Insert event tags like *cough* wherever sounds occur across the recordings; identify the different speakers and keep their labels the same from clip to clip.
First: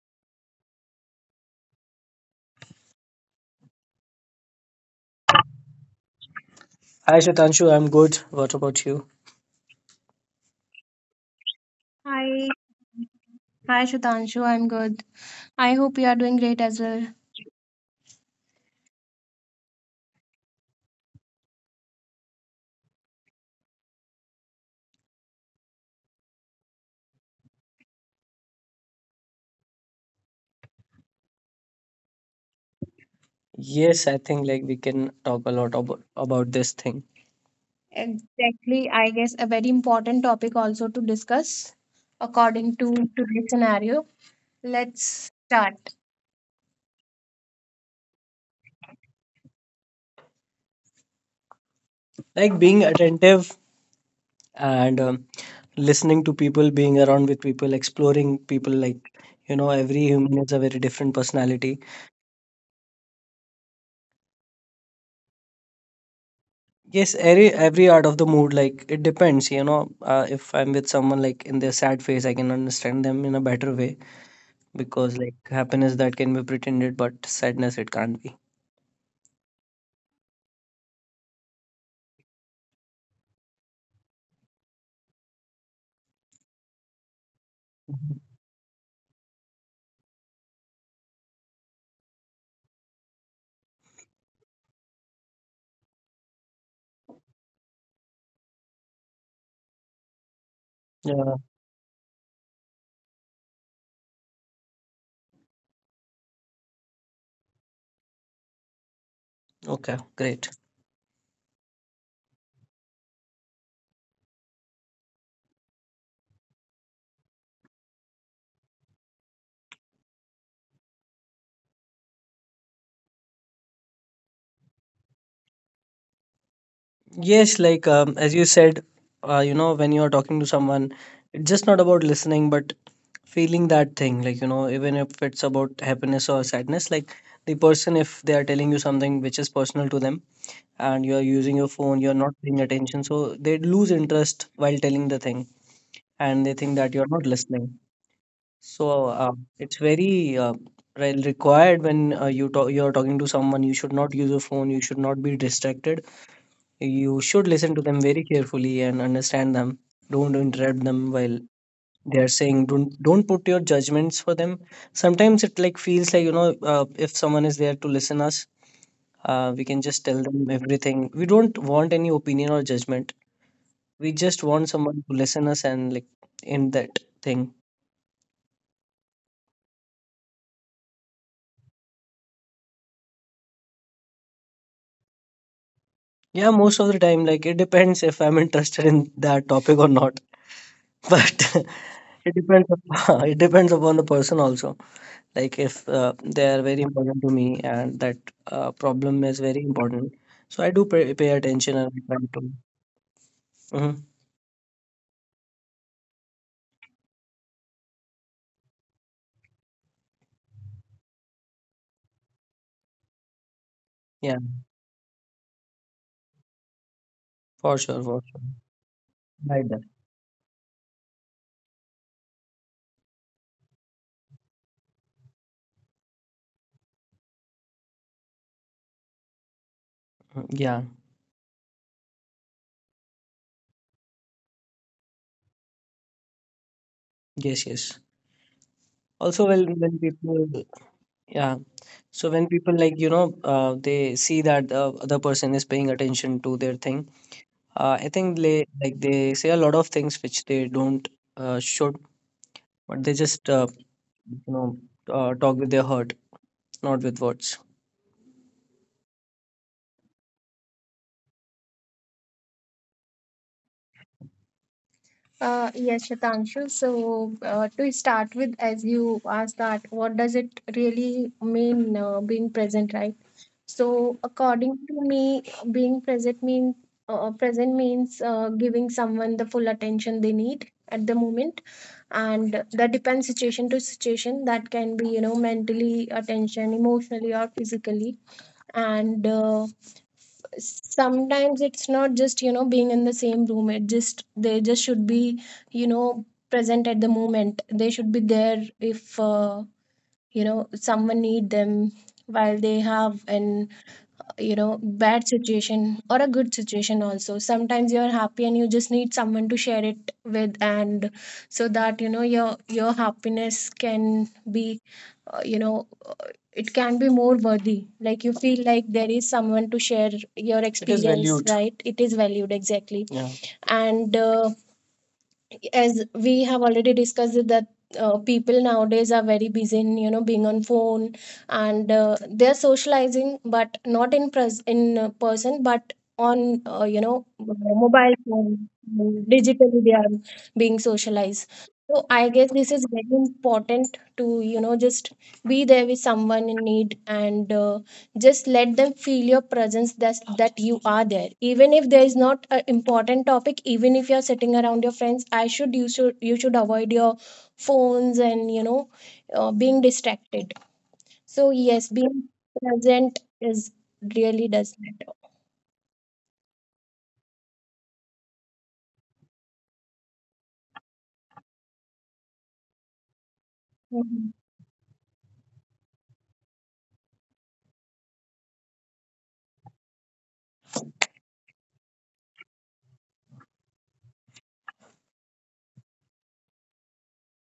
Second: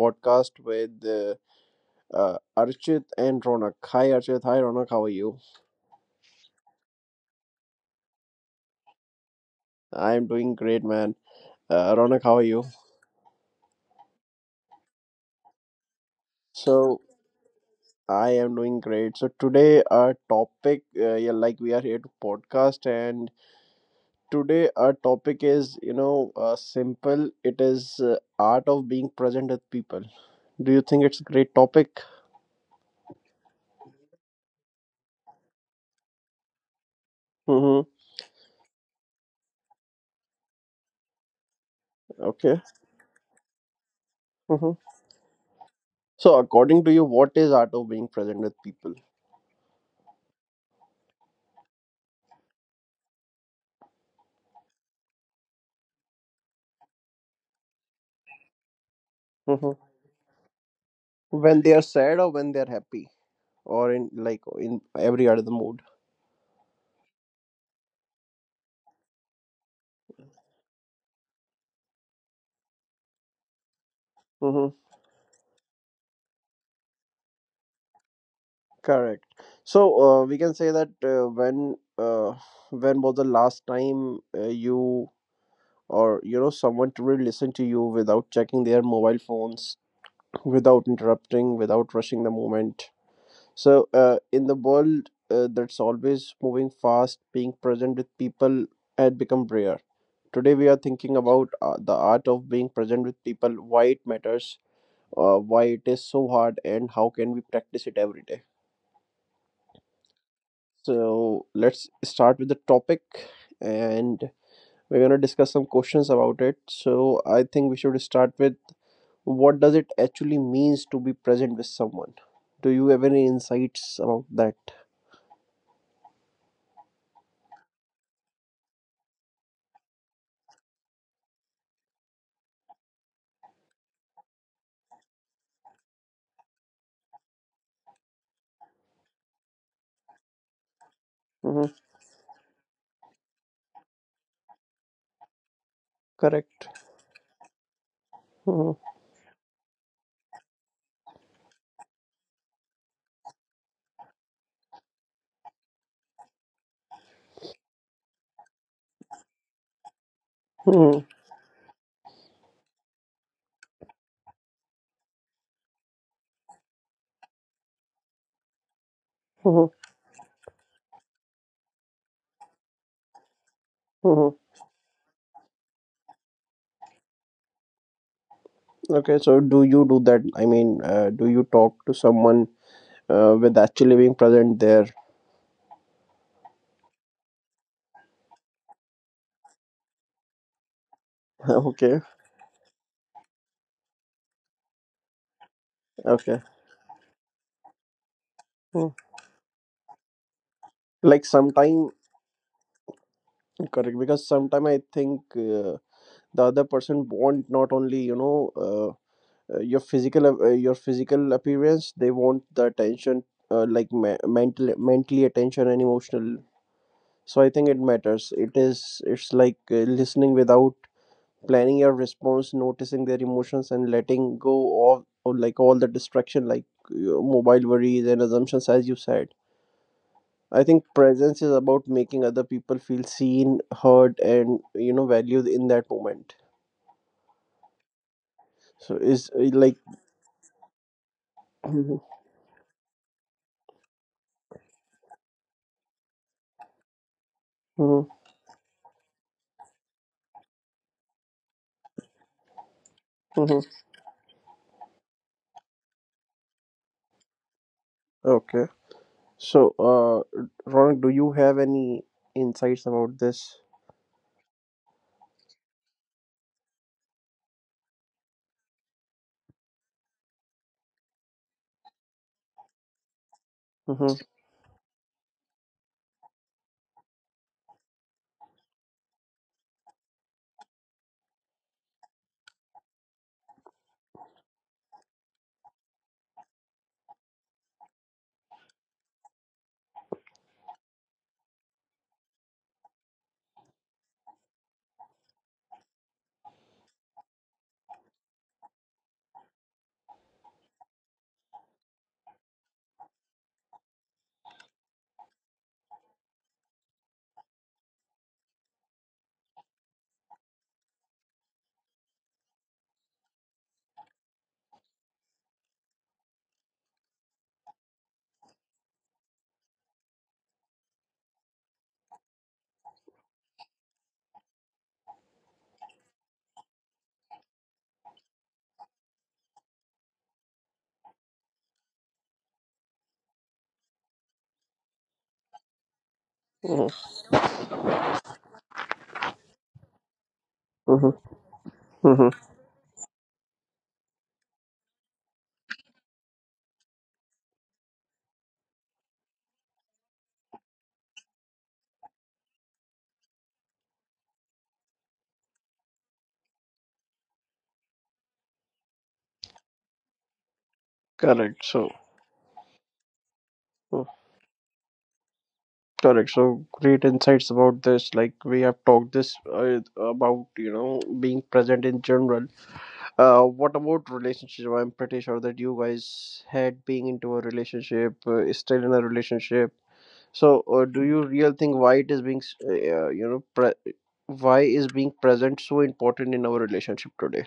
Speaker 1: podcast with Archit and Ronak. Hi, Archit. Hi, Ronak. How are you?
Speaker 2: Hi Shatanshu, I'm good. What about you?
Speaker 1: I am doing great, man. Ronak, how are
Speaker 2: Hi.
Speaker 1: you?
Speaker 2: Hi, Shatanshu. I'm good. I hope you are doing great as
Speaker 1: So,
Speaker 2: well.
Speaker 1: I am doing great. So, today, our topic, like we are here to podcast, and today, our topic is, simple. It is art of being present with people. Do you think it's a great topic?
Speaker 2: Yes, I think like we can talk a lot about this thing.
Speaker 1: Mm-hmm.
Speaker 2: Exactly. I guess a very important topic also to discuss
Speaker 1: Okay.
Speaker 2: according to today's scenario.
Speaker 1: Mm-hmm.
Speaker 2: Let's start.
Speaker 1: So, according to you, what is art of being present with people?
Speaker 2: Like being attentive and listening to people, being around with people, exploring people, like you know, every
Speaker 1: hmm
Speaker 2: human is a very different personality.
Speaker 1: When they are sad or when they are happy, or in like in every other mood.
Speaker 2: Yes, every art of the mood, like it depends, you know. If I'm with someone like in their sad phase, I can understand them in a better way
Speaker 1: hmm
Speaker 2: because like happiness that can be pretended, but sadness it can't be.
Speaker 1: Correct. So, we can say that when was the last time you or you know someone truly listened to you
Speaker 2: Mhm.
Speaker 1: without checking their mobile phones, without interrupting, without rushing the moment? So, in the world that's always moving fast, being present with people had become rare. Today, we are thinking
Speaker 2: Yeah.
Speaker 1: about the art of being present with people, why it matters, why it is so hard, and how can we practice it every day.
Speaker 2: Okay, great.
Speaker 1: So, let's start with the topic, and we're gonna discuss some questions about it. So, I think we should start with what does it actually means to be present with someone. Do you have any insights about that?
Speaker 2: Yes, like as you said, you know, when you are talking to someone, it's just not about listening, but feeling that thing. Like, you know, even if it's about happiness or sadness, like the person, if they are telling you something which is personal to them and you're
Speaker 1: hmm
Speaker 2: using your phone, you're not paying attention. So they lose interest while telling the thing,
Speaker 1: Correct.
Speaker 2: and they think that you're not listening.
Speaker 1: Mhm.
Speaker 2: So it's very required when you talk, you're talking to someone, you should not use your phone, you should not be distracted. You should listen to them very carefully and understand them. Don't
Speaker 1: hmm
Speaker 2: interrupt them while they are saying, don't put your judgments for them. Sometimes it like feels like, you know, if someone is there to listen us,
Speaker 1: hmm
Speaker 2: we can just tell them everything. We don't want any opinion or judgment,
Speaker 1: hmm
Speaker 2: we just want someone to listen us and like end that thing.
Speaker 1: Okay, so do you do that? I mean, do you talk to someone with actually being present there?
Speaker 2: Yeah, most of the time, like it depends if I'm interested in that topic or not, *laughs* but
Speaker 1: *laughs* okay,
Speaker 2: *laughs* *laughs* it depends upon the person also, like if
Speaker 1: okay.
Speaker 2: they are very important to me and that
Speaker 1: Hmm.
Speaker 2: problem is very important, so I do
Speaker 1: Like
Speaker 2: pay
Speaker 1: sometime,
Speaker 2: attention and I try to.
Speaker 1: correct, because
Speaker 2: Mhm.
Speaker 1: sometime I think the other person want not only, your your physical appearance, they want the attention,
Speaker 2: Yeah,
Speaker 1: mental, mentally attention and emotional. So I think it
Speaker 2: for sure
Speaker 1: matters.
Speaker 2: for sure
Speaker 1: It's like
Speaker 2: like that.
Speaker 1: listening without planning your response, noticing their emotions and letting go of like all the distraction, like mobile worries and assumptions. As you said, I
Speaker 2: Mm,
Speaker 1: think
Speaker 2: yeah.
Speaker 1: presence is about making other people feel seen, heard and, you know, valued in that moment.
Speaker 2: Yes, yes,
Speaker 1: So is
Speaker 2: also
Speaker 1: like
Speaker 2: when people. Yeah.
Speaker 1: Mhm,
Speaker 2: So when people, like, you know, they see that the other person is paying attention to their thing,
Speaker 1: mhm,
Speaker 2: I think they like they say a lot of things which they don't should, but they just
Speaker 1: mhm.
Speaker 2: you know, talk with their heart, not with words.
Speaker 1: okay, so uh Ronak, do you have any insights about this?
Speaker 2: Yes, Shatanshu. So, to start with, as you asked, that, what does it really mean being present, right?
Speaker 1: mm-hmm,
Speaker 2: So, according to me, being present means giving someone the full attention they need at the moment, and that depends situation to situation. That can be, you know, mentally attention, emotionally or physically, and sometimes it's not just, you know, being in the same room, it just they just should be, you know, present at the moment. They should be there if you know, someone need them while they have an, you know, bad situation or a good situation. Also sometimes you're happy and you just need someone to share it with, and so that, you know, your happiness can be you know, it can be more worthy. Like you feel like there is someone to share your. It is experience valued, right? It is valued exactly. Yeah. And as we have already discussed that people nowadays are very busy in, you know, being on phone, and they're socializing, but not in in person, but on,
Speaker 1: mm-hmm,
Speaker 2: you know, mobile phone. Digitally they are being socialized. So I
Speaker 1: mm-hmm.
Speaker 2: guess this is very important to, you know, just be there with someone in need and just let them feel your presence. That you are there, even if there is not an important topic, even if you're sitting around your friends, I should you should, you should avoid your phones and, you know, being distracted. So
Speaker 1: correct
Speaker 2: yes,
Speaker 1: so
Speaker 2: being present is really does matter.
Speaker 1: Correct. So great insights about this. Like we have talked this about, you know, being present in general. What about
Speaker 2: Mhm.
Speaker 1: relationship? I'm pretty sure that you guys had being into a relationship, still in a relationship. So do you real think why it is you know, why is being present so important in our relationship today?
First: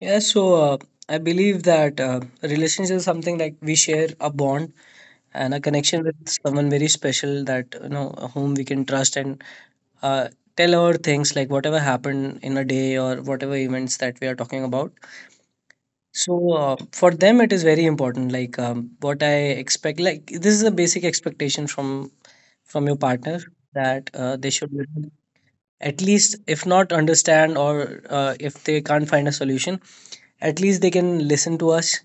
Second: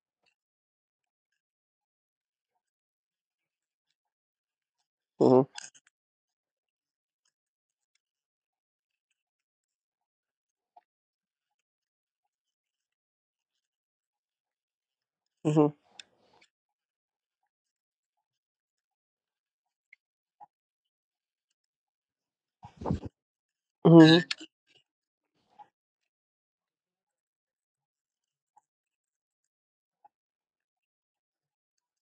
Speaker 2: Yeah, so I believe that relationship is something like we share a bond and a
Speaker 1: Mm-hmm.
Speaker 2: connection with someone very special, that you know whom we can trust and uh, tell our things, like whatever happened in a day or whatever events that we are talking about.
Speaker 1: Mm-hmm.
Speaker 2: So for them it is very important, like what I expect, like this is a basic expectation from your partner, that
Speaker 1: Mm-hmm.
Speaker 2: they should, at least if not understand, or if they can't find a solution, at least they can listen to us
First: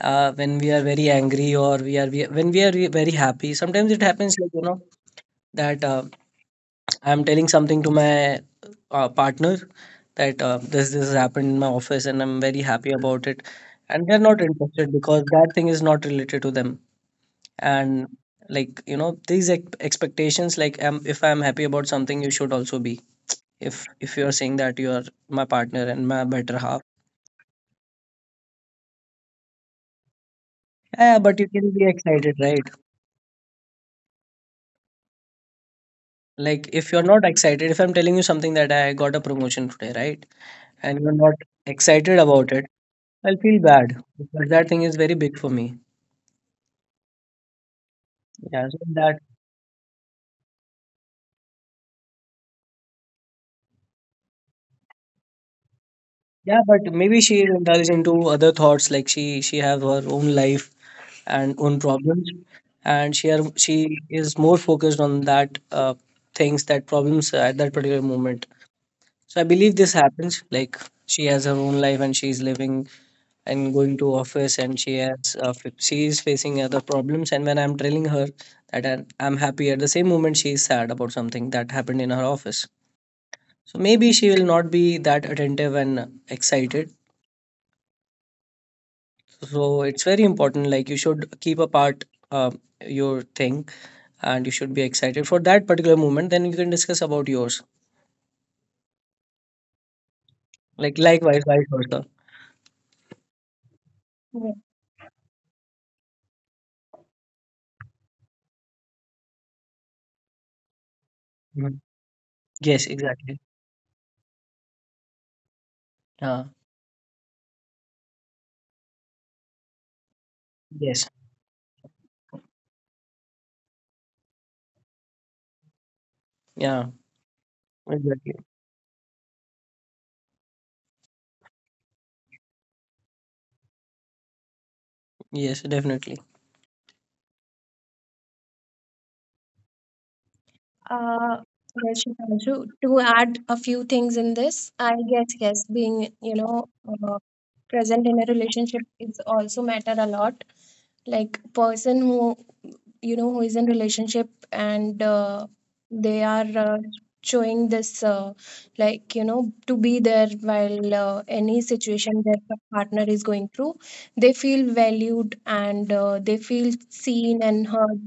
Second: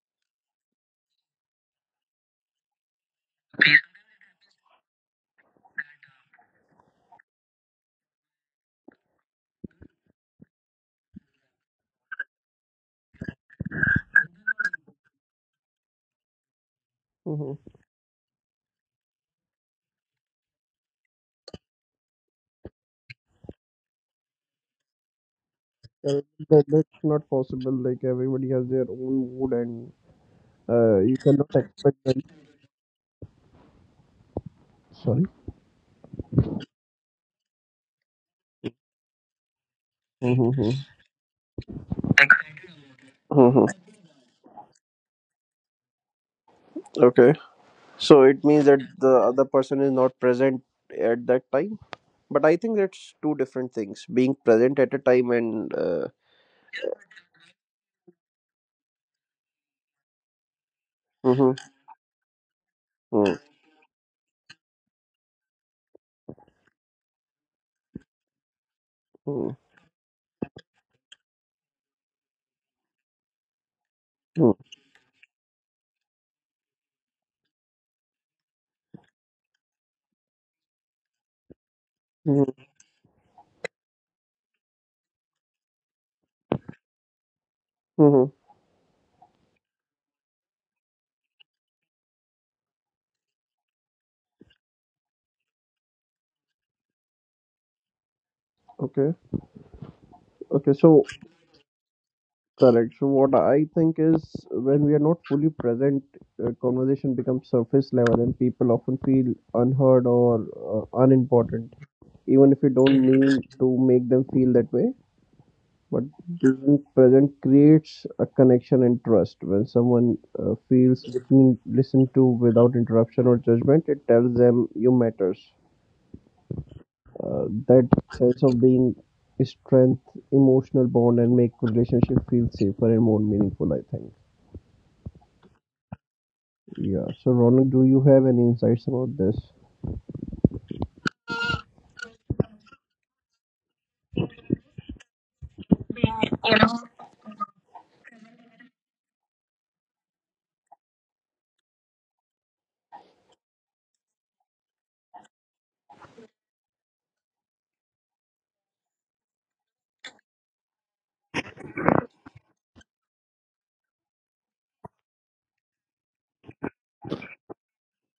Speaker 2: when we are very angry or when we are very happy. Sometimes it happens like, you know, that I'm telling something to my partner that this has happened in my office and I'm very happy about it, and they're not interested because that thing is not related to them.
Speaker 1: Mm-hmm.
Speaker 2: And like, you know, these expectations, like if I'm happy about something, you should also be. If you're saying that you are my partner and
Speaker 1: Uh,
Speaker 2: my better
Speaker 1: that,
Speaker 2: half,
Speaker 1: that's not possible. Like everybody has their own mood, and you
Speaker 2: yeah, but
Speaker 1: cannot
Speaker 2: you can be
Speaker 1: expect them.
Speaker 2: excited, right? Like if you're not excited, if I'm telling you something that I got a promotion today, right,
Speaker 1: Sorry.
Speaker 2: and you're not excited about it, I'll
Speaker 1: hmm
Speaker 2: feel bad, but that thing is very big for me.
Speaker 1: Okay. So it means that
Speaker 2: Yeah, so
Speaker 1: the
Speaker 2: that.
Speaker 1: other person is not present at that time. But I think that's two different things, being present at a time and.
Speaker 2: Yeah, but maybe she indulges into other thoughts, like she have her own life
Speaker 1: Hmm
Speaker 2: and own problems, and
Speaker 1: hmm
Speaker 2: she is more focused on that things that problems at that particular moment. So I believe this happens. Like she has her own life and she's living and going to office and she has she is facing other problems. And when I'm telling her that I'm happy, at the same moment she is sad about something that happened in her
Speaker 1: hmm
Speaker 2: office. So maybe she will not be that attentive and excited.
Speaker 1: hmm
Speaker 2: So it's very important, like you should keep apart uh, your thing, and you should be excited for that particular moment, then you can discuss about yours,
Speaker 1: Okay. Okay.
Speaker 2: like
Speaker 1: So,
Speaker 2: likewise, vice versa.
Speaker 1: correct. So, what I think is,
Speaker 2: Yeah.
Speaker 1: when we are not fully present, conversation becomes surface level and people often feel unheard or unimportant,
Speaker 2: Mhm.
Speaker 1: even if you
Speaker 2: Yes,
Speaker 1: don't mean
Speaker 2: exactly.
Speaker 1: to make them feel that way. But
Speaker 2: Yeah.
Speaker 1: being present creates a connection and trust. When someone
Speaker 2: Yes.
Speaker 1: listened to without interruption or judgment, it tells them you matters.
Speaker 2: Yeah.
Speaker 1: That
Speaker 2: Exactly.
Speaker 1: sense of being, strength emotional bond and make relationship feel safer and more meaningful, I think.
Speaker 2: Yes, definitely.
Speaker 1: Yeah, so Ronald, do you have any insights about this?
Speaker 2: Uh, yes, Shubhranshu, to add a few things in this, I guess, yes, being, you know, uh, present in a relationship is also matter a lot. Like person who, you know, who is in relationship and they are showing this, like you know, to be there while any situation their partner is going through, they feel valued and they feel seen and heard.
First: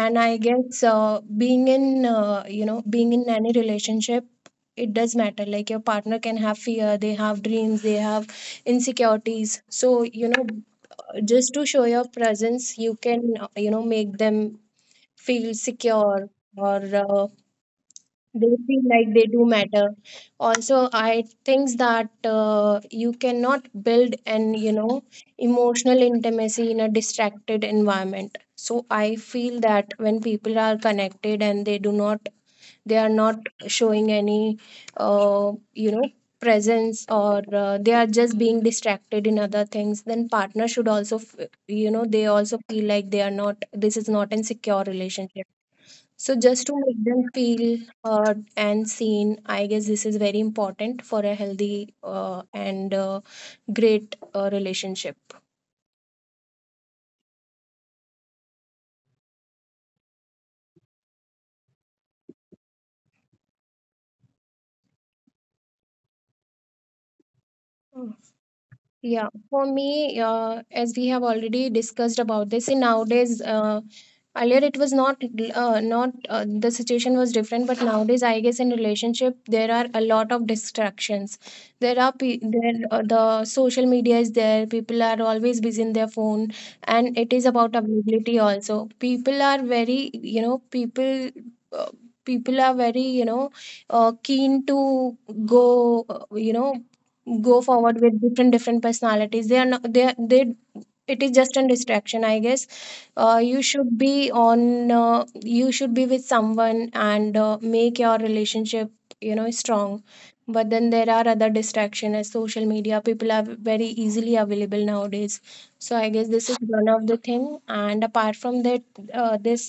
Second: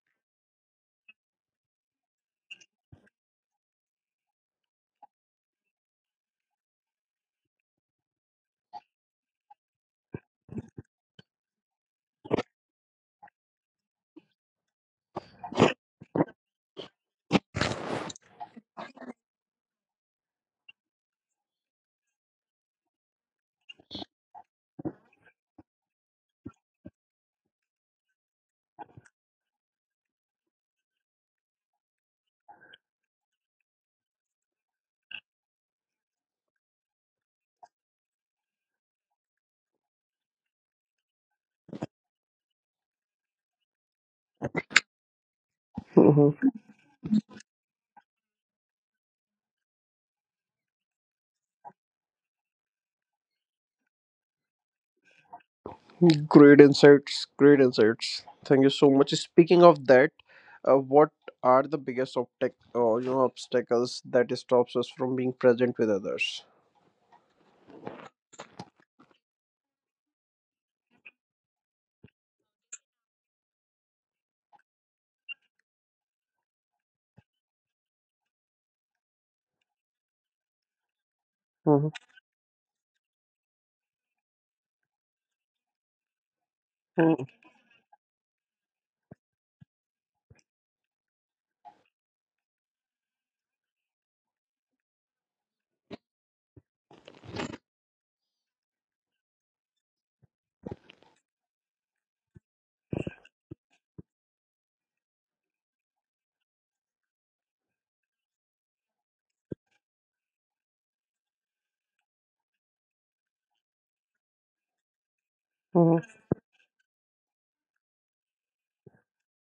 Speaker 2: And I guess being in any relationship, it does matter. Like your partner can have fear, they have dreams, they have insecurities, so you know, just to show your presence you can, you know, make them feel secure, or they feel like they do matter. Also I think that you cannot build an, you know, emotional intimacy in a distracted environment. So I feel that when people are connected and they do not, they are not showing any you know, presence, or they are just being distracted in other things, then partner should also you know, they also feel like they are not, this is not a secure relationship. So
Speaker 1: *laughs*
Speaker 2: just to make them feel heard and seen, I guess this is very important for a healthy and great relationship.
Speaker 1: Great insights, great insights. Thank you so much. Speaking of that, what are the you know, obstacles that stops us from being present with others?
Speaker 2: Yeah, for me, as we have already discussed about this, in nowadays, earlier it was not, the situation was different, but nowadays, I guess in relationship there are a lot of distractions.
Speaker 1: Mhm,
Speaker 2: There are the social media is there. People are always busy in their phone, and
Speaker 1: mhm,
Speaker 2: it is about availability also. People are very, you know, people. Uh, People are very keen to go go forward with different different personalities. They are not, they are- they it is just a distraction, I guess. uh, you should be on uh, you should be with someone, and make your relationship, strong. But then there are other distractions, as social media, people are very easily available nowadays. So I
Speaker 1: mhm,
Speaker 2: guess this is one of the thing, and apart from that, this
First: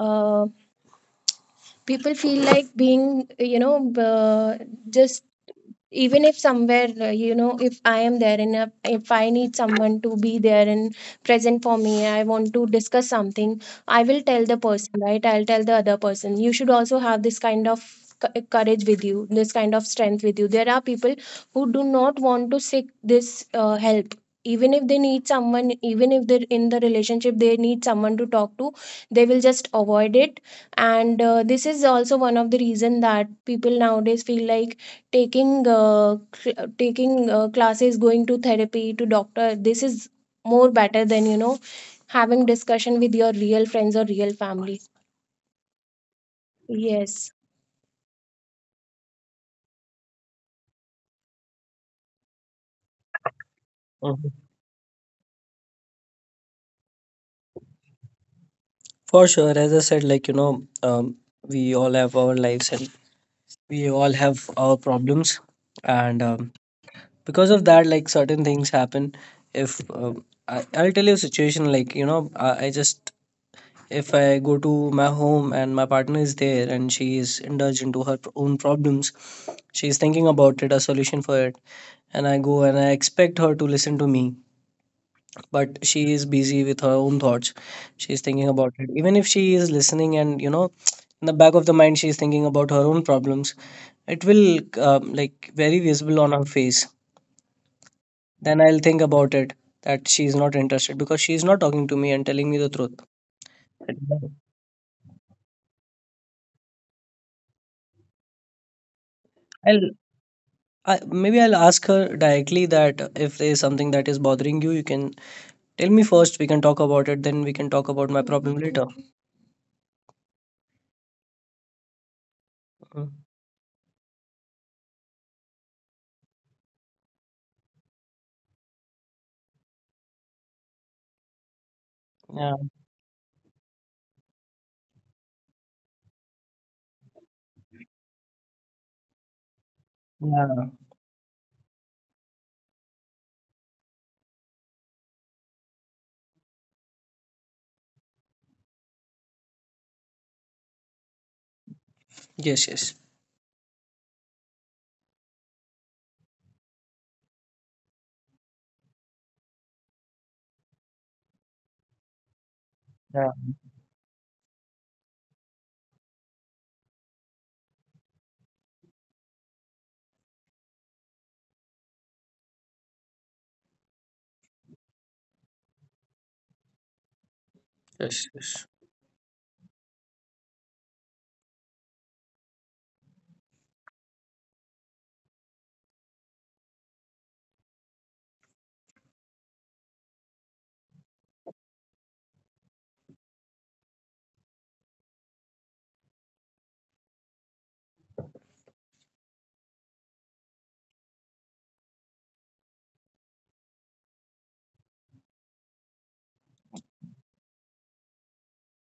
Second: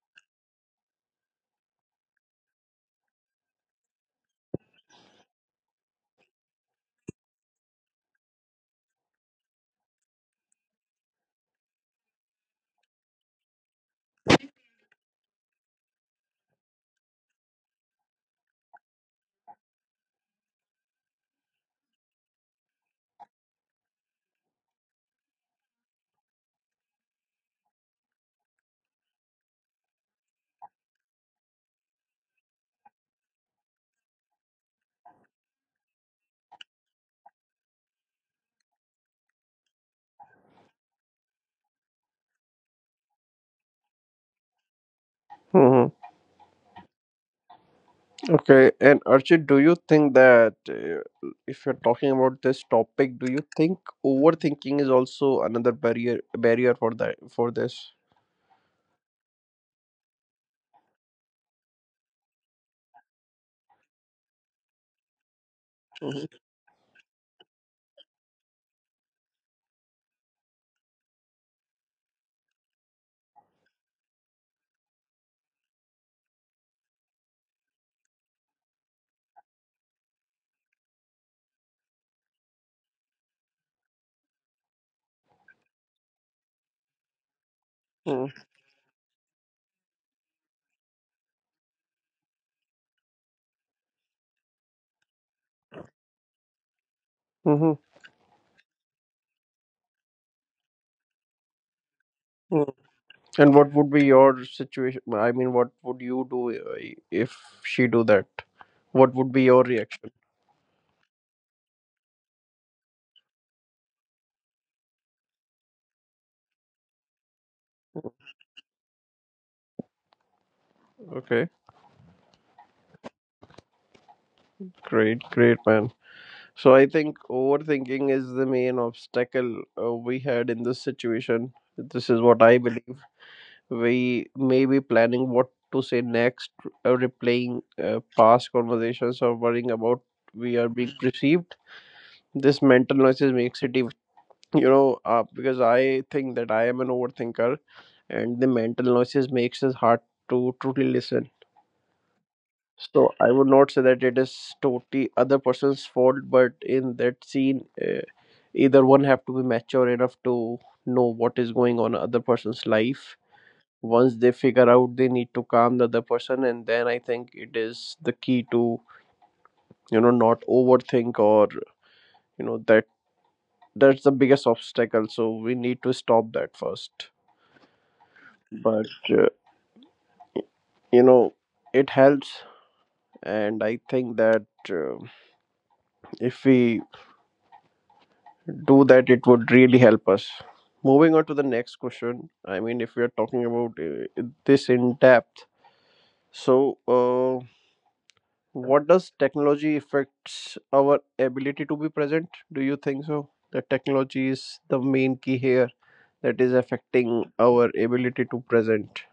Speaker 2: uh, people feel like being, you know uh, just even if somewhere, if I am there and if I need someone to be there and present for me, I want to discuss something. I will tell the person, right, I'll tell the other person, you should also have this kind of courage with you, this kind of strength with you. There are people who do not want to seek this help. Even if they need someone, even if they're in the relationship, they need someone to talk to, they will just avoid it. And this is also one of the reason that people nowadays feel like taking classes, going to therapy to doctor. This is more better than, having discussion with your real friends or real family.
Speaker 1: mhm.
Speaker 2: Yes.
Speaker 1: Okay, and Archit, do you think that if you're talking about this topic, do you think
Speaker 2: Mhm.
Speaker 1: overthinking is also another barrier for that for this?
Speaker 2: For sure. As I said, like, we all have our lives and we all have our problems. And because of that, like certain things happen. If I'll tell you a situation, like, you know, I just if I go to my home and my partner is there and she is indulged into her own problems. She is thinking about it, a solution for it, and I go and I expect her to listen to me, but she is busy with her own thoughts. She is
Speaker 1: Mm,
Speaker 2: thinking about it. Even if she is listening, and, in the back of the mind, she is thinking about her own problems, it will, like, very visible on her face.
Speaker 1: Mm-hmm.
Speaker 2: Then I'll think about it that she is not interested because she is not talking to me and telling me the
Speaker 1: Mm.
Speaker 2: truth.
Speaker 1: And what would be your situation? I mean, what would you do if she do that? What would be your
Speaker 2: I'll
Speaker 1: reaction?
Speaker 2: maybe I'll ask her directly that, if there is something that is bothering you, you can tell me first. We can talk about it, then we can talk about my problem later.
Speaker 1: Okay,
Speaker 2: Mm.
Speaker 1: great, great, man. So I think overthinking is the main obstacle we had in this situation. This is what
Speaker 2: Yeah,
Speaker 1: I believe. We may be planning what to say next, replaying past conversations, or worrying about we
Speaker 2: yeah.
Speaker 1: are being perceived. This mental noises makes it even, you know, because I think that I am an overthinker, and the mental noises makes it hard to truly listen.
Speaker 2: Yes, yes.
Speaker 1: So I would not say that it is totally other person's fault, but in that scene, either one have to be mature enough to know what is going on in other person's life.
Speaker 2: Yeah.
Speaker 1: Once they figure out, they need to calm the other person, and then I think it is the key to, you know, not overthink, or you know that, that's the biggest obstacle, so we need to stop that first.
Speaker 2: Yes, yes.
Speaker 1: But you know, it helps, and I think that uh, if we do that, it would really help us. Moving on to the next question, I mean, if we are talking about this in depth, so what does technology affects our ability to be present? Do you think so? That technology is the main key here that is affecting our ability to present.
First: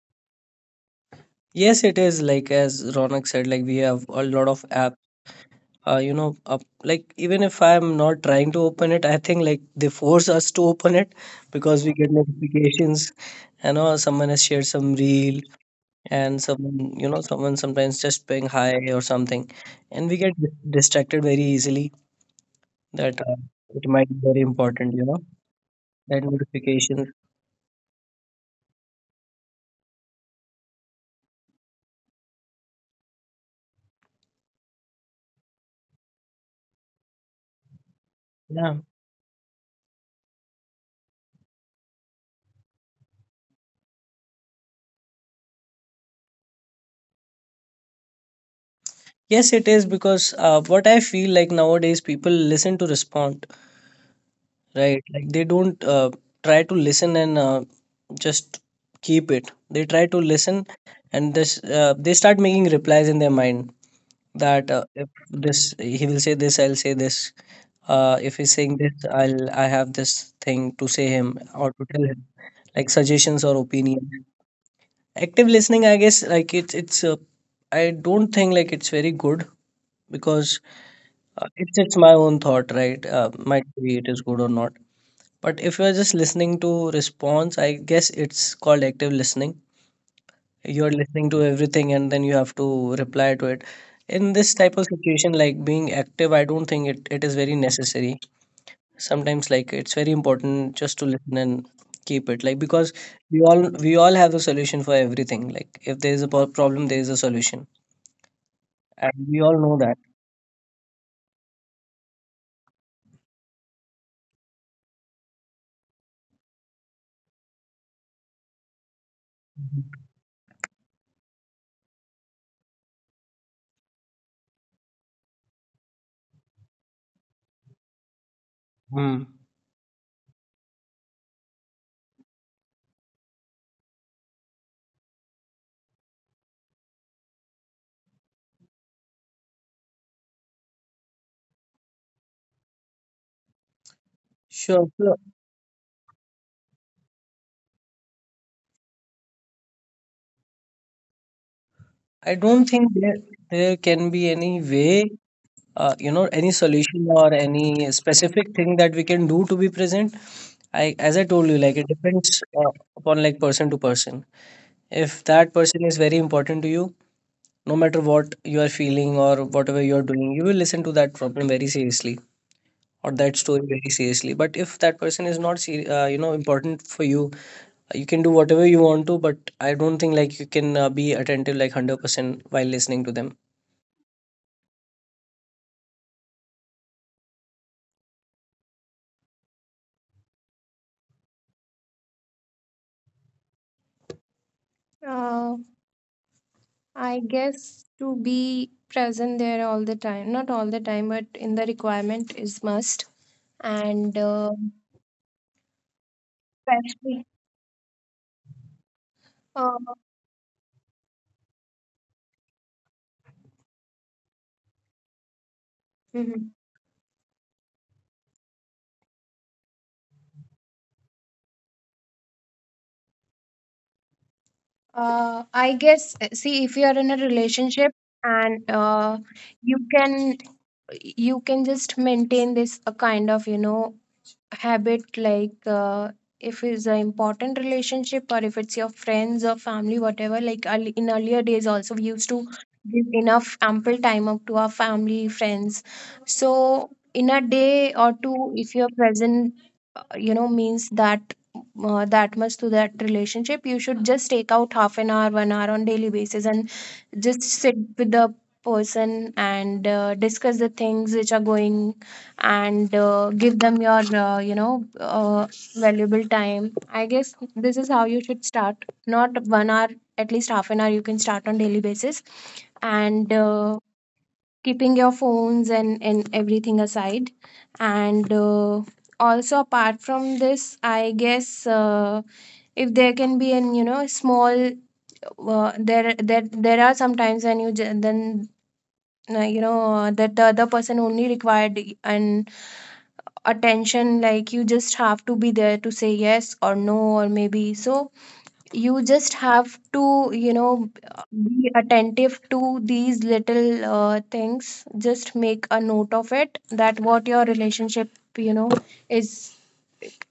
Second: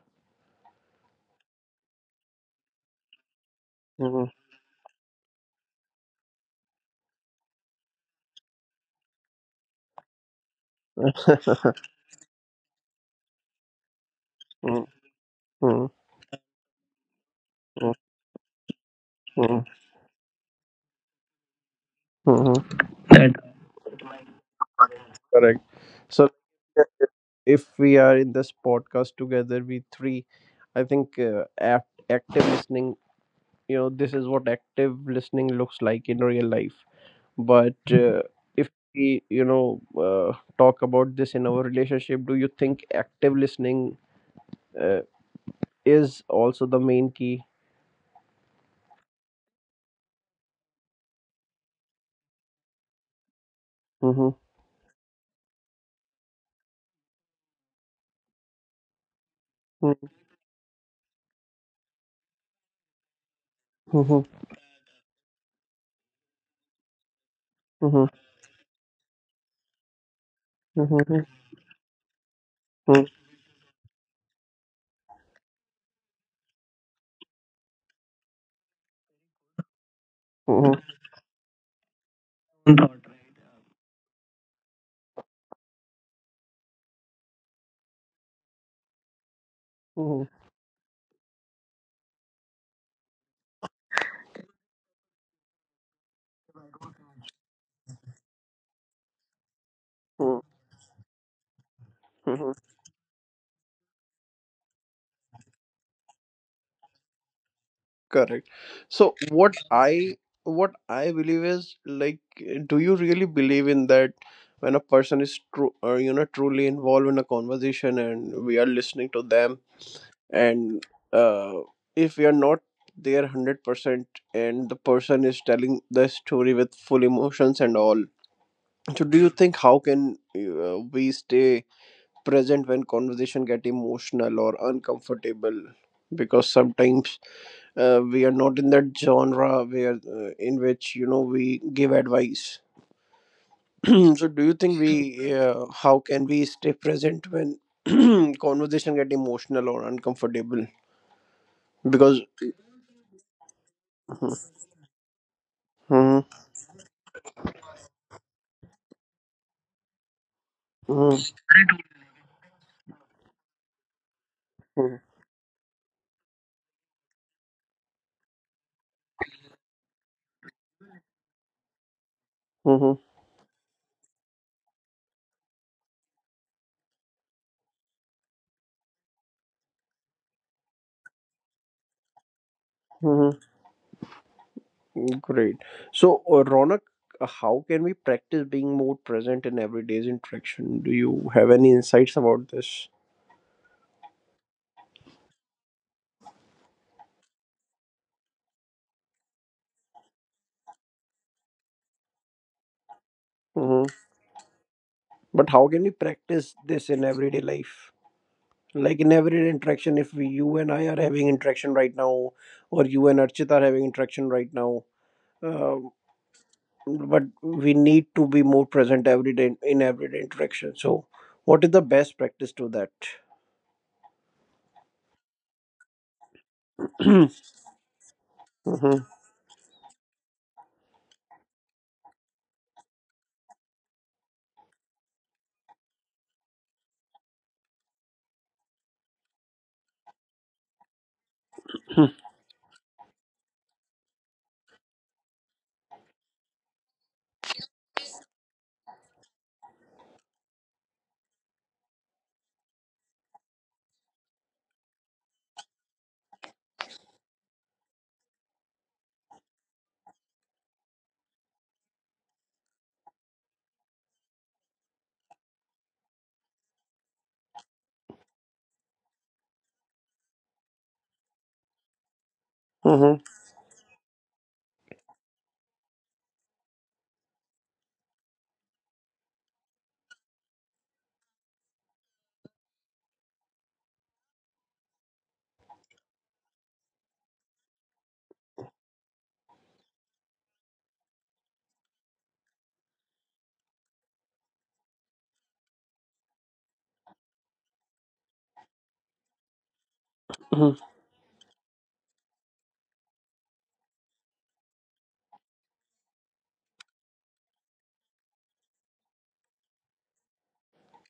Speaker 2: Yes, it is like as Ronak said, like we have a
Speaker 1: Mhm.
Speaker 2: lot of app. Like, even if I'm not trying to open it, I think, like, they force us to open it because
Speaker 1: *laughs*
Speaker 2: we get notifications. You know, someone has shared
Speaker 1: Hmm.
Speaker 2: some reel,
Speaker 1: Hmm.
Speaker 2: and someone you know someone
Speaker 1: mm,
Speaker 2: sometimes just paying high or something,
Speaker 1: mm,
Speaker 2: and we get distracted very easily.
Speaker 1: mhm.
Speaker 2: That,
Speaker 1: that
Speaker 2: it might be very important,
Speaker 1: Correct.
Speaker 2: that
Speaker 1: So,
Speaker 2: notifications.
Speaker 1: if we are in this podcast together, we three, I think active listening, you know, this is what active listening looks like in real life. But if
Speaker 2: Yeah.
Speaker 1: we, you know, talk about this in our relationship, do you think active listening uh, is also the main key?
Speaker 2: Yes, it is, because what I feel, like, nowadays, people listen to respond,
Speaker 1: Mm-hmm.
Speaker 2: right, like they don't, try to listen, and, just keep it. They try to listen, and this they start making replies in their mind, that, if this, he will say this, I'll say this. If he's saying this, I have this thing to say him or to tell him, like suggestions or opinion. Active listening, I guess, like it's I don't think like it's very good, because it's my own thought, right? Might be it is good or not. But if you're just listening to response, I guess it's called active listening. You're listening to everything, and then you have to reply to it. In this type of situation, like being active, I don't think it is very necessary. Sometimes, like, it's very important just to listen and keep it, like, because we all have a solution for everything, like if there is a problem, there is a solution,
Speaker 1: Correct.
Speaker 2: and
Speaker 1: So
Speaker 2: we
Speaker 1: what
Speaker 2: all know that.
Speaker 1: I what I believe is like, do you really believe in that? When a person is you know, truly involved in a conversation, and we are listening to them, and uh, if we are not there 100% and the person is telling the story with full emotions and all, so do
Speaker 2: Hmm.
Speaker 1: you think, how can we stay present when conversation get emotional or uncomfortable? Because sometimes we are not in that genre where in which, you know, we give advice. *clears throat* So do you think
Speaker 2: Sure.
Speaker 1: we
Speaker 2: So
Speaker 1: how can we stay present when *clears throat* conversation get emotional or uncomfortable, because
Speaker 2: I
Speaker 1: *laughs*
Speaker 2: don't think there can be any way,
Speaker 1: Mhm.
Speaker 2: any solution or any specific thing that we can do to be present. I,
Speaker 1: Mm-hmm.
Speaker 2: as I told you, like it depends, upon, like, person to person. If that person is very important to you, no matter what you are feeling or whatever you are doing, you will listen to that problem very seriously,
Speaker 1: Mm-hmm.
Speaker 2: or that story very seriously. But if that person is not important for you, you can do whatever you want to, but I don't think, like, you can, be attentive, like 100% while listening to
Speaker 1: Mm-hmm. Great. So, Ronak, how can we practice being more present in everyday's interaction? Do you have any insights about this?
Speaker 2: them. I guess to be present there all the time, not all the time, but in the requirement is must.
Speaker 1: Mm-hmm.
Speaker 2: And,
Speaker 1: But how can we practice this in
Speaker 2: especially,
Speaker 1: everyday life? Like in everyday
Speaker 2: uh,
Speaker 1: interaction, if we, you and I are having interaction right now, or you and Archita are having interaction right now, um,
Speaker 2: mhm.
Speaker 1: but we need to be more present every day in everyday interaction. So, what is the best practice to that?
Speaker 2: I guess, see, if you are in a
Speaker 1: *clears throat*
Speaker 2: relationship, and
Speaker 1: mm-hmm.
Speaker 2: you can you can just maintain this a kind of, habit, like, if it's an important relationship or if it's your friends or family, whatever, like, in earlier days also, we used to give enough ample time up to our family friends. So in a day or two, if you're present, means that, that much to that relationship, you should just take out half an hour, 1 hour on daily basis, and just sit with the person, and discuss the things which are going, and give them your, valuable time. I guess this is how you should start. Not 1 hour, at least half an hour, you can start on daily basis.
Speaker 1: Mm-hmm.
Speaker 2: And keeping your phones and everything aside. And also, apart from this, I guess, if there can be an, small, there are sometimes when you then, that the other person only required an attention, like you just have to be there to say yes or no or maybe. So you just have to, be attentive to these little, things, just make a note of it, that what your relationship, you know is,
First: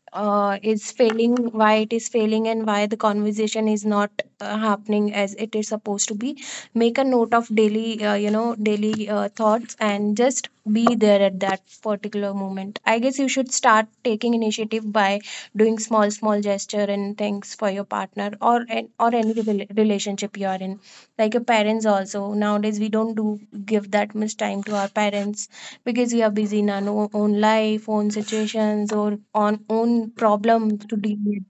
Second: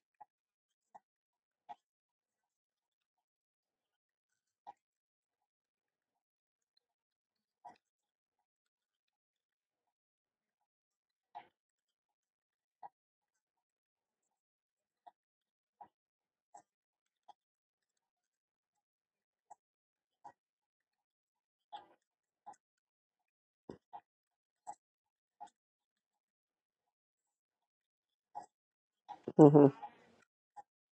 Speaker 2: is failing, why it is failing, and why the conversation is not, happening as it is supposed to be. Make a note of daily, daily, thoughts, and just be there at that particular moment. I guess you should start taking initiative by doing small small gesture and things for your partner, or any relationship you are in, like your parents also. Nowadays we don't do, give that much time to our parents, because we are busy in our own life, own situations or on own
Speaker 1: hmm
Speaker 2: problems to deal with.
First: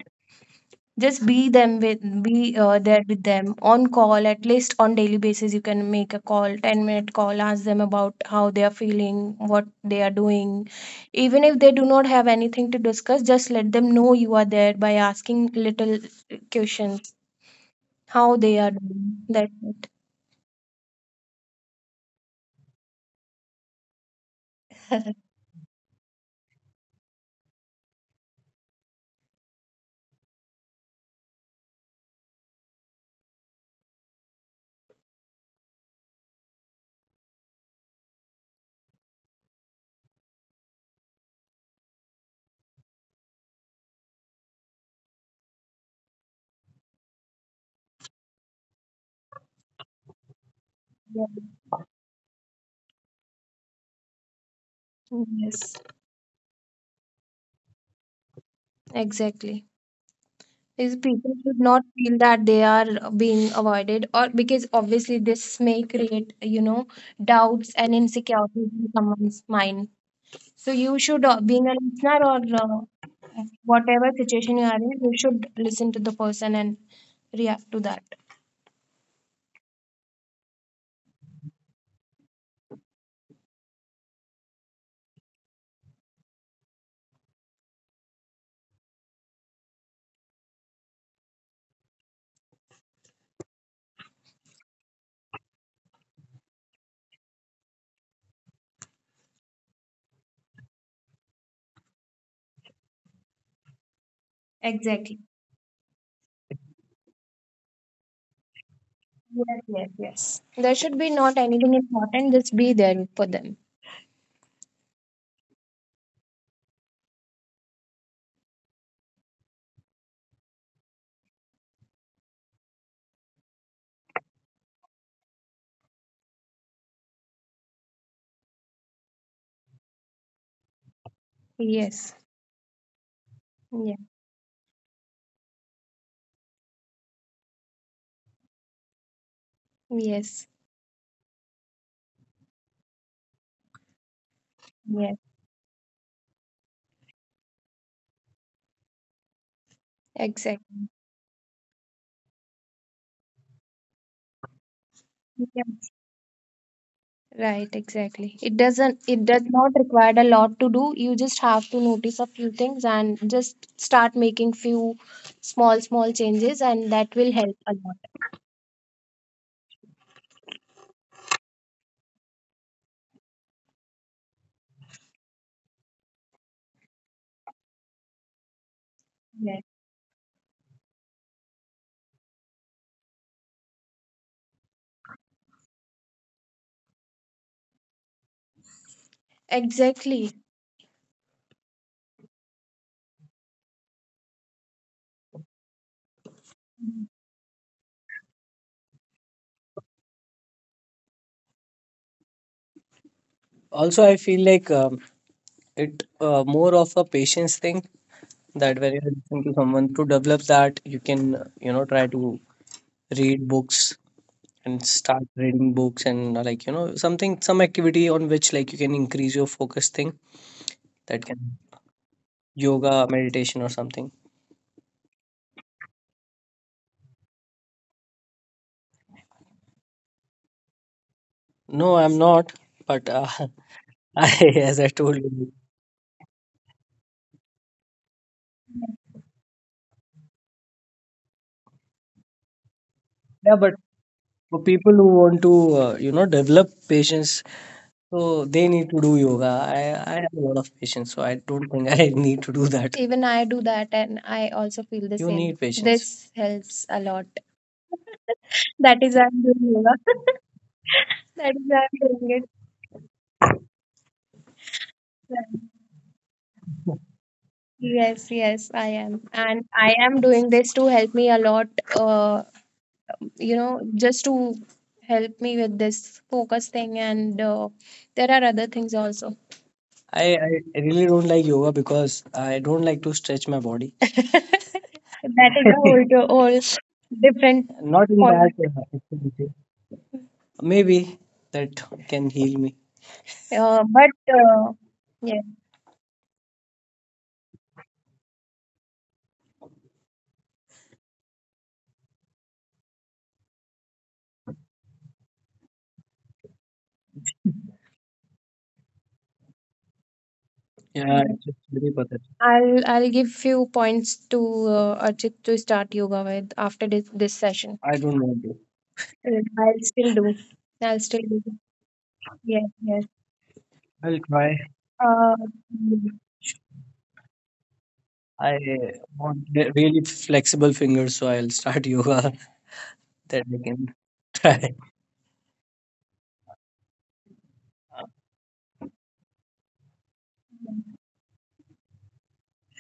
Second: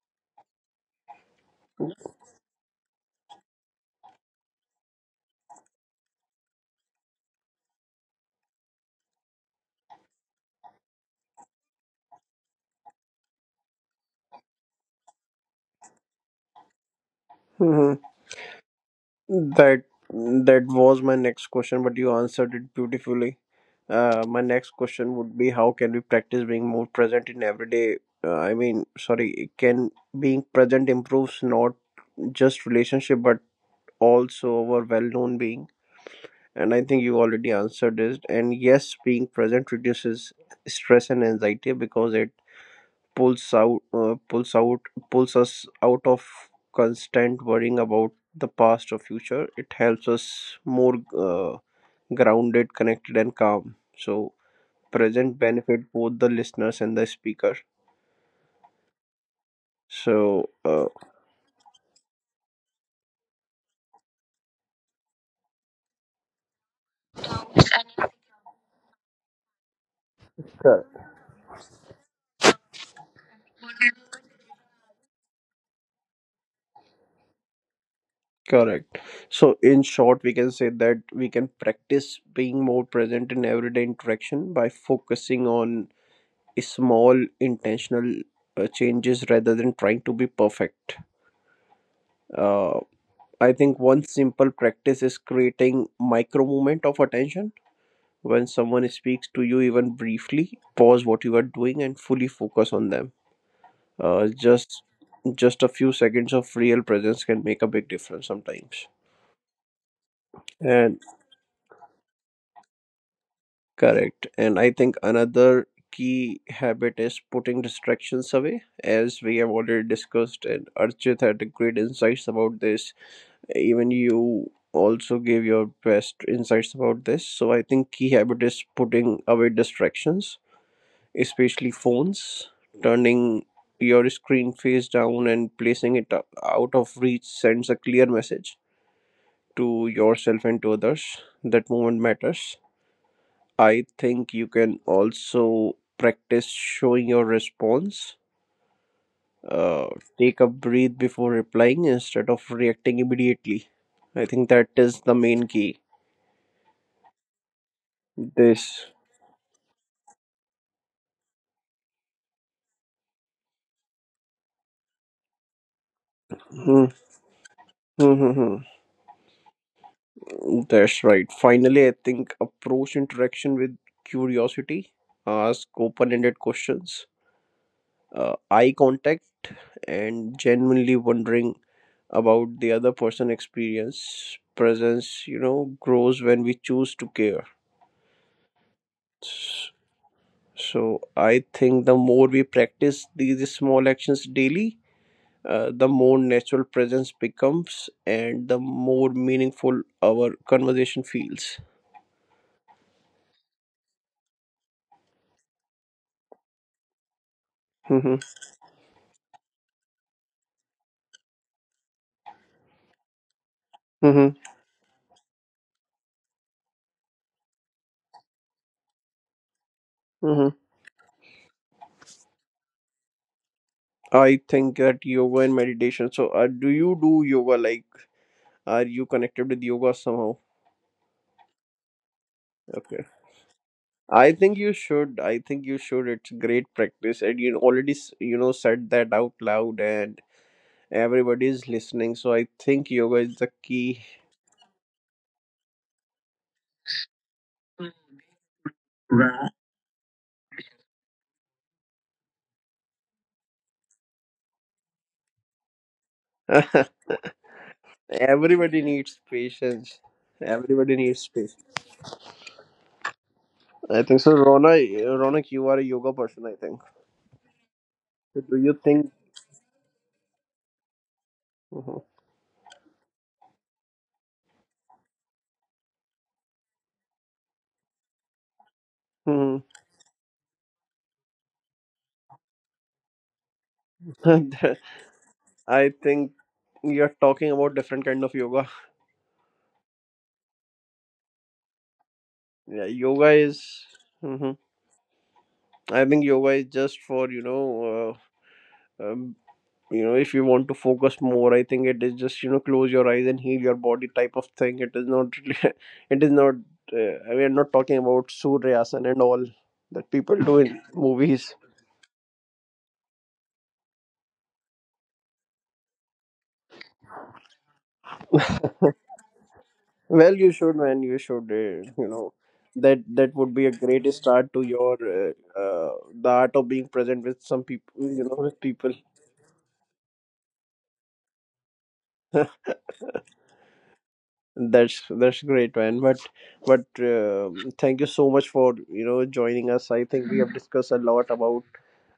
Speaker 2: Just be there with them on call at least on daily basis. You can make a call, 10-minute call, ask them about how they are feeling, what they are doing. Even if they do not have anything to discuss, just let them know you are there by asking little questions,
Speaker 1: hmm
Speaker 2: how they are doing. That's
Speaker 1: That,
Speaker 2: it.
Speaker 1: that was my next question, but you answered it beautifully. My next question would be, how can we practice being more present in everyday? I mean, sorry, can being present improves not just relationship, but also our well-known being? And I think you already answered this. And yes, being present reduces stress and anxiety because it pulls out uh, pulls out pulls us out of constant worrying about the past or future. It helps us more
Speaker 2: Yeah.
Speaker 1: uh, grounded, connected and calm. So present
Speaker 2: Yes,
Speaker 1: benefit both the listeners and the speaker.
Speaker 2: exactly.
Speaker 1: So
Speaker 2: These people should not feel that they are being avoided, or, because obviously this may create, doubts and insecurities in someone's mind. So you should, being a listener, or, whatever situation you are in, you should listen to the person and react to that.
Speaker 1: correct so in short, we can say that we can practice being more present in everyday interaction by focusing on small, intentional changes rather than trying to be perfect. Uh, I think one simple practice is creating micro movement of attention. When someone speaks to you, even briefly, pause what you are doing and fully focus on them. Uh, just
Speaker 2: Exactly.
Speaker 1: just a few seconds of real presence can make a big difference sometimes.
Speaker 2: Yes, yes, yes. There should be
Speaker 1: And
Speaker 2: not anything important. Just be there for them.
Speaker 1: correct. And I think another key habit is putting distractions away, as we have already discussed, and Archit had great insights about this. Even you also gave your best insights about this, so I think key habit is putting away distractions, especially
Speaker 2: Yes.
Speaker 1: phones, turning
Speaker 2: Yeah.
Speaker 1: your screen face down and placing it out of reach sends a clear message to
Speaker 2: Yes.
Speaker 1: yourself and to others that moment matters. I think you can
Speaker 2: Yes.
Speaker 1: also practice showing your response. uh, Take a
Speaker 2: Exactly.
Speaker 1: breath before replying instead of reacting immediately. I think that is the main
Speaker 2: Yes.
Speaker 1: key.
Speaker 2: Right. Exactly. It doesn't. It
Speaker 1: This.
Speaker 2: does not require a lot to do. You just have to notice a few things and just start making few small, small changes, and that
Speaker 1: Hmm,
Speaker 2: will help a lot.
Speaker 1: hmm, hmm, hmm. That's right. Finally, I think approach interaction with curiosity, ask open ended questions, eye
Speaker 2: Yes.
Speaker 1: contact, and genuinely wondering about the other person experience. Presence, you know, grows when we choose to care. S-
Speaker 2: Exactly.
Speaker 1: So I think the more we practice these small actions daily, the more natural presence becomes and the more meaningful our conversation feels.
Speaker 2: Also, I feel like, it, more of a patience thing,
Speaker 1: hmm
Speaker 2: that when you're listening to someone, to develop that, you can, try to read books, and
Speaker 1: hmm
Speaker 2: start reading books, and like, something, some activity on which, like, you can increase your focus thing,
Speaker 1: hmm
Speaker 2: that can, yoga, meditation or something.
Speaker 1: I think that yoga and meditation. So, do you do yoga? Like, are you connected with yoga somehow?
Speaker 2: No, I'm not, but
Speaker 1: Okay.
Speaker 2: *laughs* I, as I
Speaker 1: I
Speaker 2: told
Speaker 1: think you
Speaker 2: you.
Speaker 1: should. I think you should. It's great practice, and you already you know said that out loud, and everybody is listening. So I think
Speaker 2: Yeah, but
Speaker 1: yoga is the
Speaker 2: for
Speaker 1: key.
Speaker 2: people who want to, develop patience, so they need to do yoga. I,
Speaker 1: Right.
Speaker 2: I have a lot of patience, so I don't think I *laughs* need to do that. Even I do that, and I also feel the You same. Need patience. This helps a lot.
Speaker 1: *laughs*
Speaker 2: *laughs* That is why I'm
Speaker 1: Everybody
Speaker 2: doing
Speaker 1: needs
Speaker 2: yoga.
Speaker 1: patience.
Speaker 2: *laughs* That
Speaker 1: Everybody
Speaker 2: is why
Speaker 1: needs
Speaker 2: I'm
Speaker 1: patience.
Speaker 2: doing
Speaker 1: I think so.
Speaker 2: it.
Speaker 1: Ronak, you are a yoga person, I think.
Speaker 2: Yes, yes, I
Speaker 1: So do
Speaker 2: am.
Speaker 1: you
Speaker 2: And
Speaker 1: think?
Speaker 2: I am doing this to help me a lot, uh,
Speaker 1: Mhm.
Speaker 2: just to help me with this focus thing. And there are other things also.
Speaker 1: Mhm.
Speaker 2: I really don't like yoga, because I don't like to stretch my body.
Speaker 1: *laughs*
Speaker 2: That is a *laughs* whole,
Speaker 1: I
Speaker 2: whole
Speaker 1: think
Speaker 2: different.
Speaker 1: you're
Speaker 2: Not
Speaker 1: talking
Speaker 2: in
Speaker 1: about
Speaker 2: format,
Speaker 1: different
Speaker 2: that
Speaker 1: kind of yoga.
Speaker 2: activity. Maybe that can heal me.
Speaker 1: Yeah, yoga
Speaker 2: But,
Speaker 1: is. hmm
Speaker 2: yeah.
Speaker 1: I think yoga is just for, uh, um, you know, if you want to focus more. I think it is just, you know, close your eyes and heal your body type of thing. It is not. Really, *laughs* it is not. We are not talking about suryasana and all that people do
Speaker 2: Yeah,
Speaker 1: in
Speaker 2: it's just very
Speaker 1: movies.
Speaker 2: pathetic. I'll give few points to, Archit, to start yoga with after this session. I don't want to. I'll still do.
Speaker 1: Well,
Speaker 2: I'll
Speaker 1: you
Speaker 2: still
Speaker 1: should,
Speaker 2: do.
Speaker 1: man. You should.
Speaker 2: Yes,
Speaker 1: You know
Speaker 2: yes.
Speaker 1: that that would
Speaker 2: I'll
Speaker 1: be a
Speaker 2: try.
Speaker 1: great start to
Speaker 2: Uh,
Speaker 1: your uh, the art of being present with some
Speaker 2: I
Speaker 1: people. You know, with
Speaker 2: want
Speaker 1: people.
Speaker 2: really flexible fingers, so I'll start yoga *laughs*
Speaker 1: *laughs*
Speaker 2: that I can
Speaker 1: That's great, man. But thank you so much for, you know, joining us. I think we have discussed a lot about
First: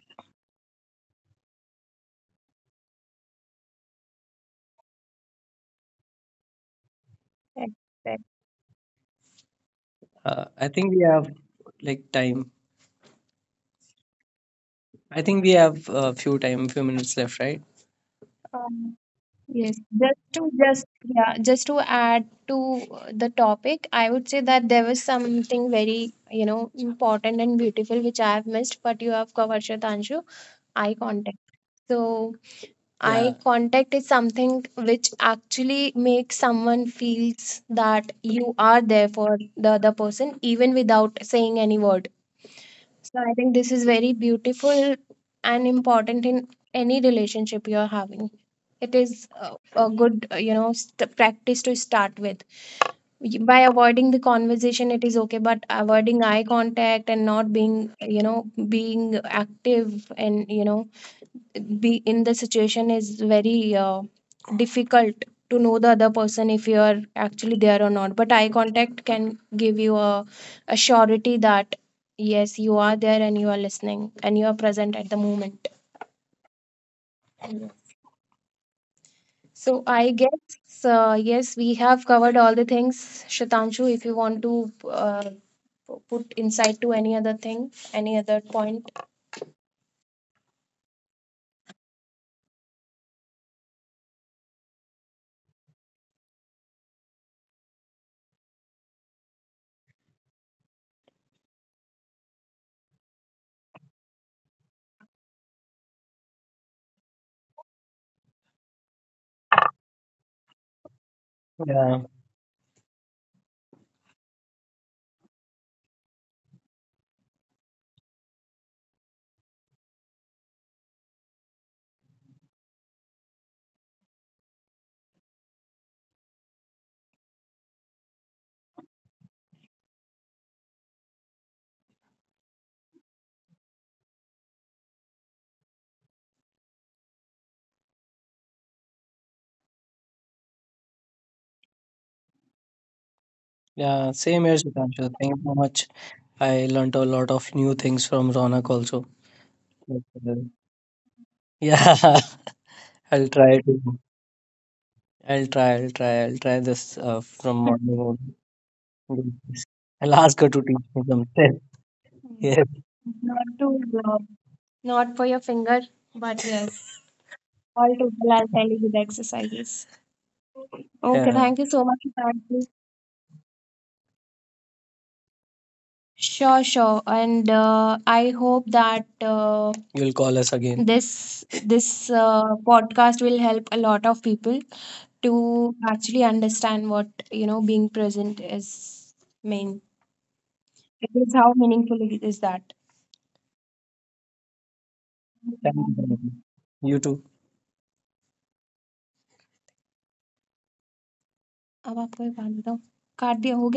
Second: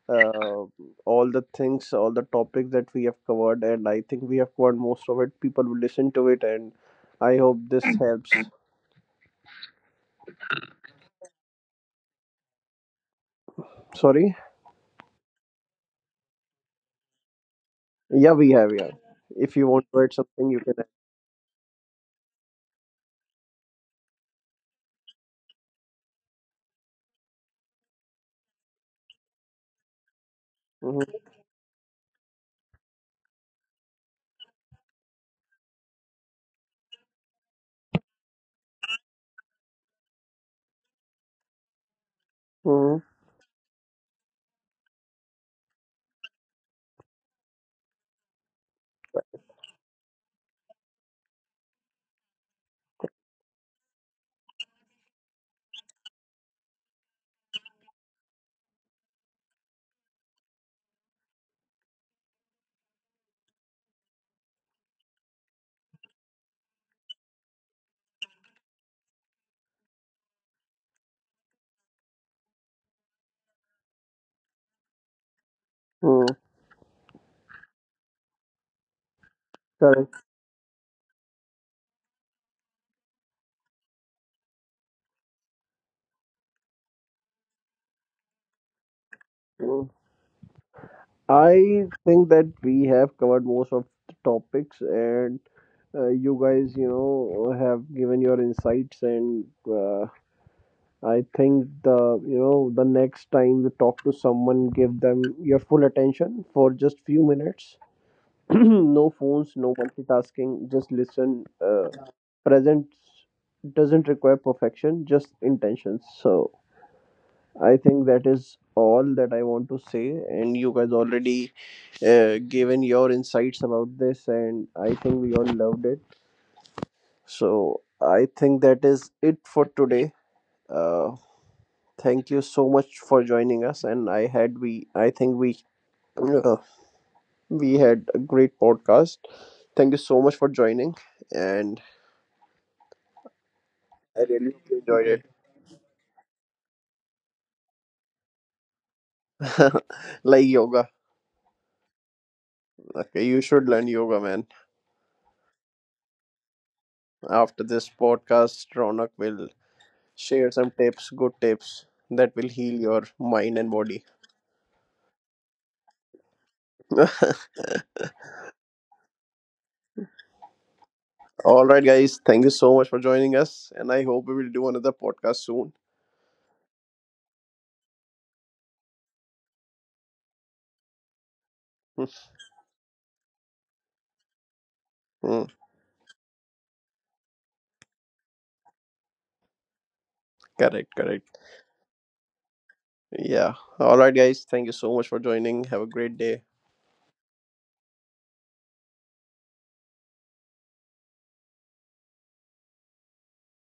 Speaker 1: uh, all the things, all the topics that we have covered, and I think we have covered most of it. People will listen to it, and I hope this
Speaker 2: try.
Speaker 1: helps.
Speaker 2: I think we have, like, time.
Speaker 1: Sorry.
Speaker 2: I think we have a, few time, few minutes left, right?
Speaker 1: Yeah, we have. Yeah.
Speaker 2: Um,
Speaker 1: If you
Speaker 2: Yes,
Speaker 1: want to add something, you can add.
Speaker 2: just to add to, the topic, I would say that there was something very, important and beautiful, which I have missed, but you have covered, Shatanshu, eye
Speaker 1: Mhm.
Speaker 2: contact. So eye, yeah, contact is something which actually makes someone feels that you are there for the other person even without saying any word.
Speaker 1: Mhm.
Speaker 2: So I think this is very beautiful and important in any relationship you're having. It is a good, practice to start with. By avoiding the conversation, it is okay, but avoiding eye contact and not being, being active, and, be in the situation is very, difficult to know the other person, if you are actually there or not. But eye contact can give you a surety that yes, you are there and you are listening and you are present at the moment.
Speaker 1: Hmm,
Speaker 2: So I
Speaker 1: correct.
Speaker 2: guess, yes, we have covered all the things. Shatanshu, if you want to, put insight to any other thing, any other point.
Speaker 1: Hmm. I think that we have covered most of the topics, and you guys, you know, have given your insights, and I think the, you know, the next time you talk to someone, give them your full attention for just few minutes. *clears throat* No phones, no multitasking. Just listen.
Speaker 2: Yeah,
Speaker 1: Present doesn't require perfection, just intentions. So. I think that is all that I want to say, and you guys already given your insights about this, and I think we all loved it. So I think that is it for today. Uh, Thank you so much for joining us, and I had we I think uh, we had a great podcast. Thank you so much for joining, and
Speaker 2: yeah,
Speaker 1: I
Speaker 2: same
Speaker 1: really
Speaker 2: here,
Speaker 1: enjoyed
Speaker 2: Sudhanshu.
Speaker 1: it.
Speaker 2: Thank you so much. I learnt a lot of new things from Ronak also.
Speaker 1: *laughs*
Speaker 2: Okay.
Speaker 1: Like yoga,
Speaker 2: Yeah, *laughs*
Speaker 1: okay,
Speaker 2: I'll
Speaker 1: you
Speaker 2: try
Speaker 1: should learn
Speaker 2: to.
Speaker 1: yoga, man.
Speaker 2: I'll try. I'll try. I'll try this, from
Speaker 1: After this
Speaker 2: morning on.
Speaker 1: podcast, Ronak will
Speaker 2: Yes. I'll ask
Speaker 1: share
Speaker 2: her to
Speaker 1: some
Speaker 2: teach me
Speaker 1: tips, good
Speaker 2: something. *laughs*
Speaker 1: tips that will
Speaker 2: Yes.
Speaker 1: heal your
Speaker 2: Not
Speaker 1: mind and
Speaker 2: too
Speaker 1: body.
Speaker 2: long. Not for your finger, but *laughs* yes.
Speaker 1: *laughs*
Speaker 2: All total, I'll tell you the exercises. Okay. Yeah, thank
Speaker 1: All
Speaker 2: you
Speaker 1: right,
Speaker 2: so much
Speaker 1: guys,
Speaker 2: for
Speaker 1: thank you
Speaker 2: that.
Speaker 1: so much for joining us, and I hope we will do another podcast soon.
Speaker 2: Sure, sure. And, I hope that, You'll call us again. this this
Speaker 1: *laughs*
Speaker 2: uh, podcast will help a lot of people
Speaker 1: Hmm,
Speaker 2: to actually understand what, being present is mean.
Speaker 1: correct,
Speaker 2: It is
Speaker 1: correct.
Speaker 2: how meaningful it is that.
Speaker 1: Yeah. All right, guys, thank you so much for joining.
Speaker 2: Thank
Speaker 1: Have a great
Speaker 2: you.
Speaker 1: day.
Speaker 2: You too. अब आपको एक बात बताओ, काट दिया हो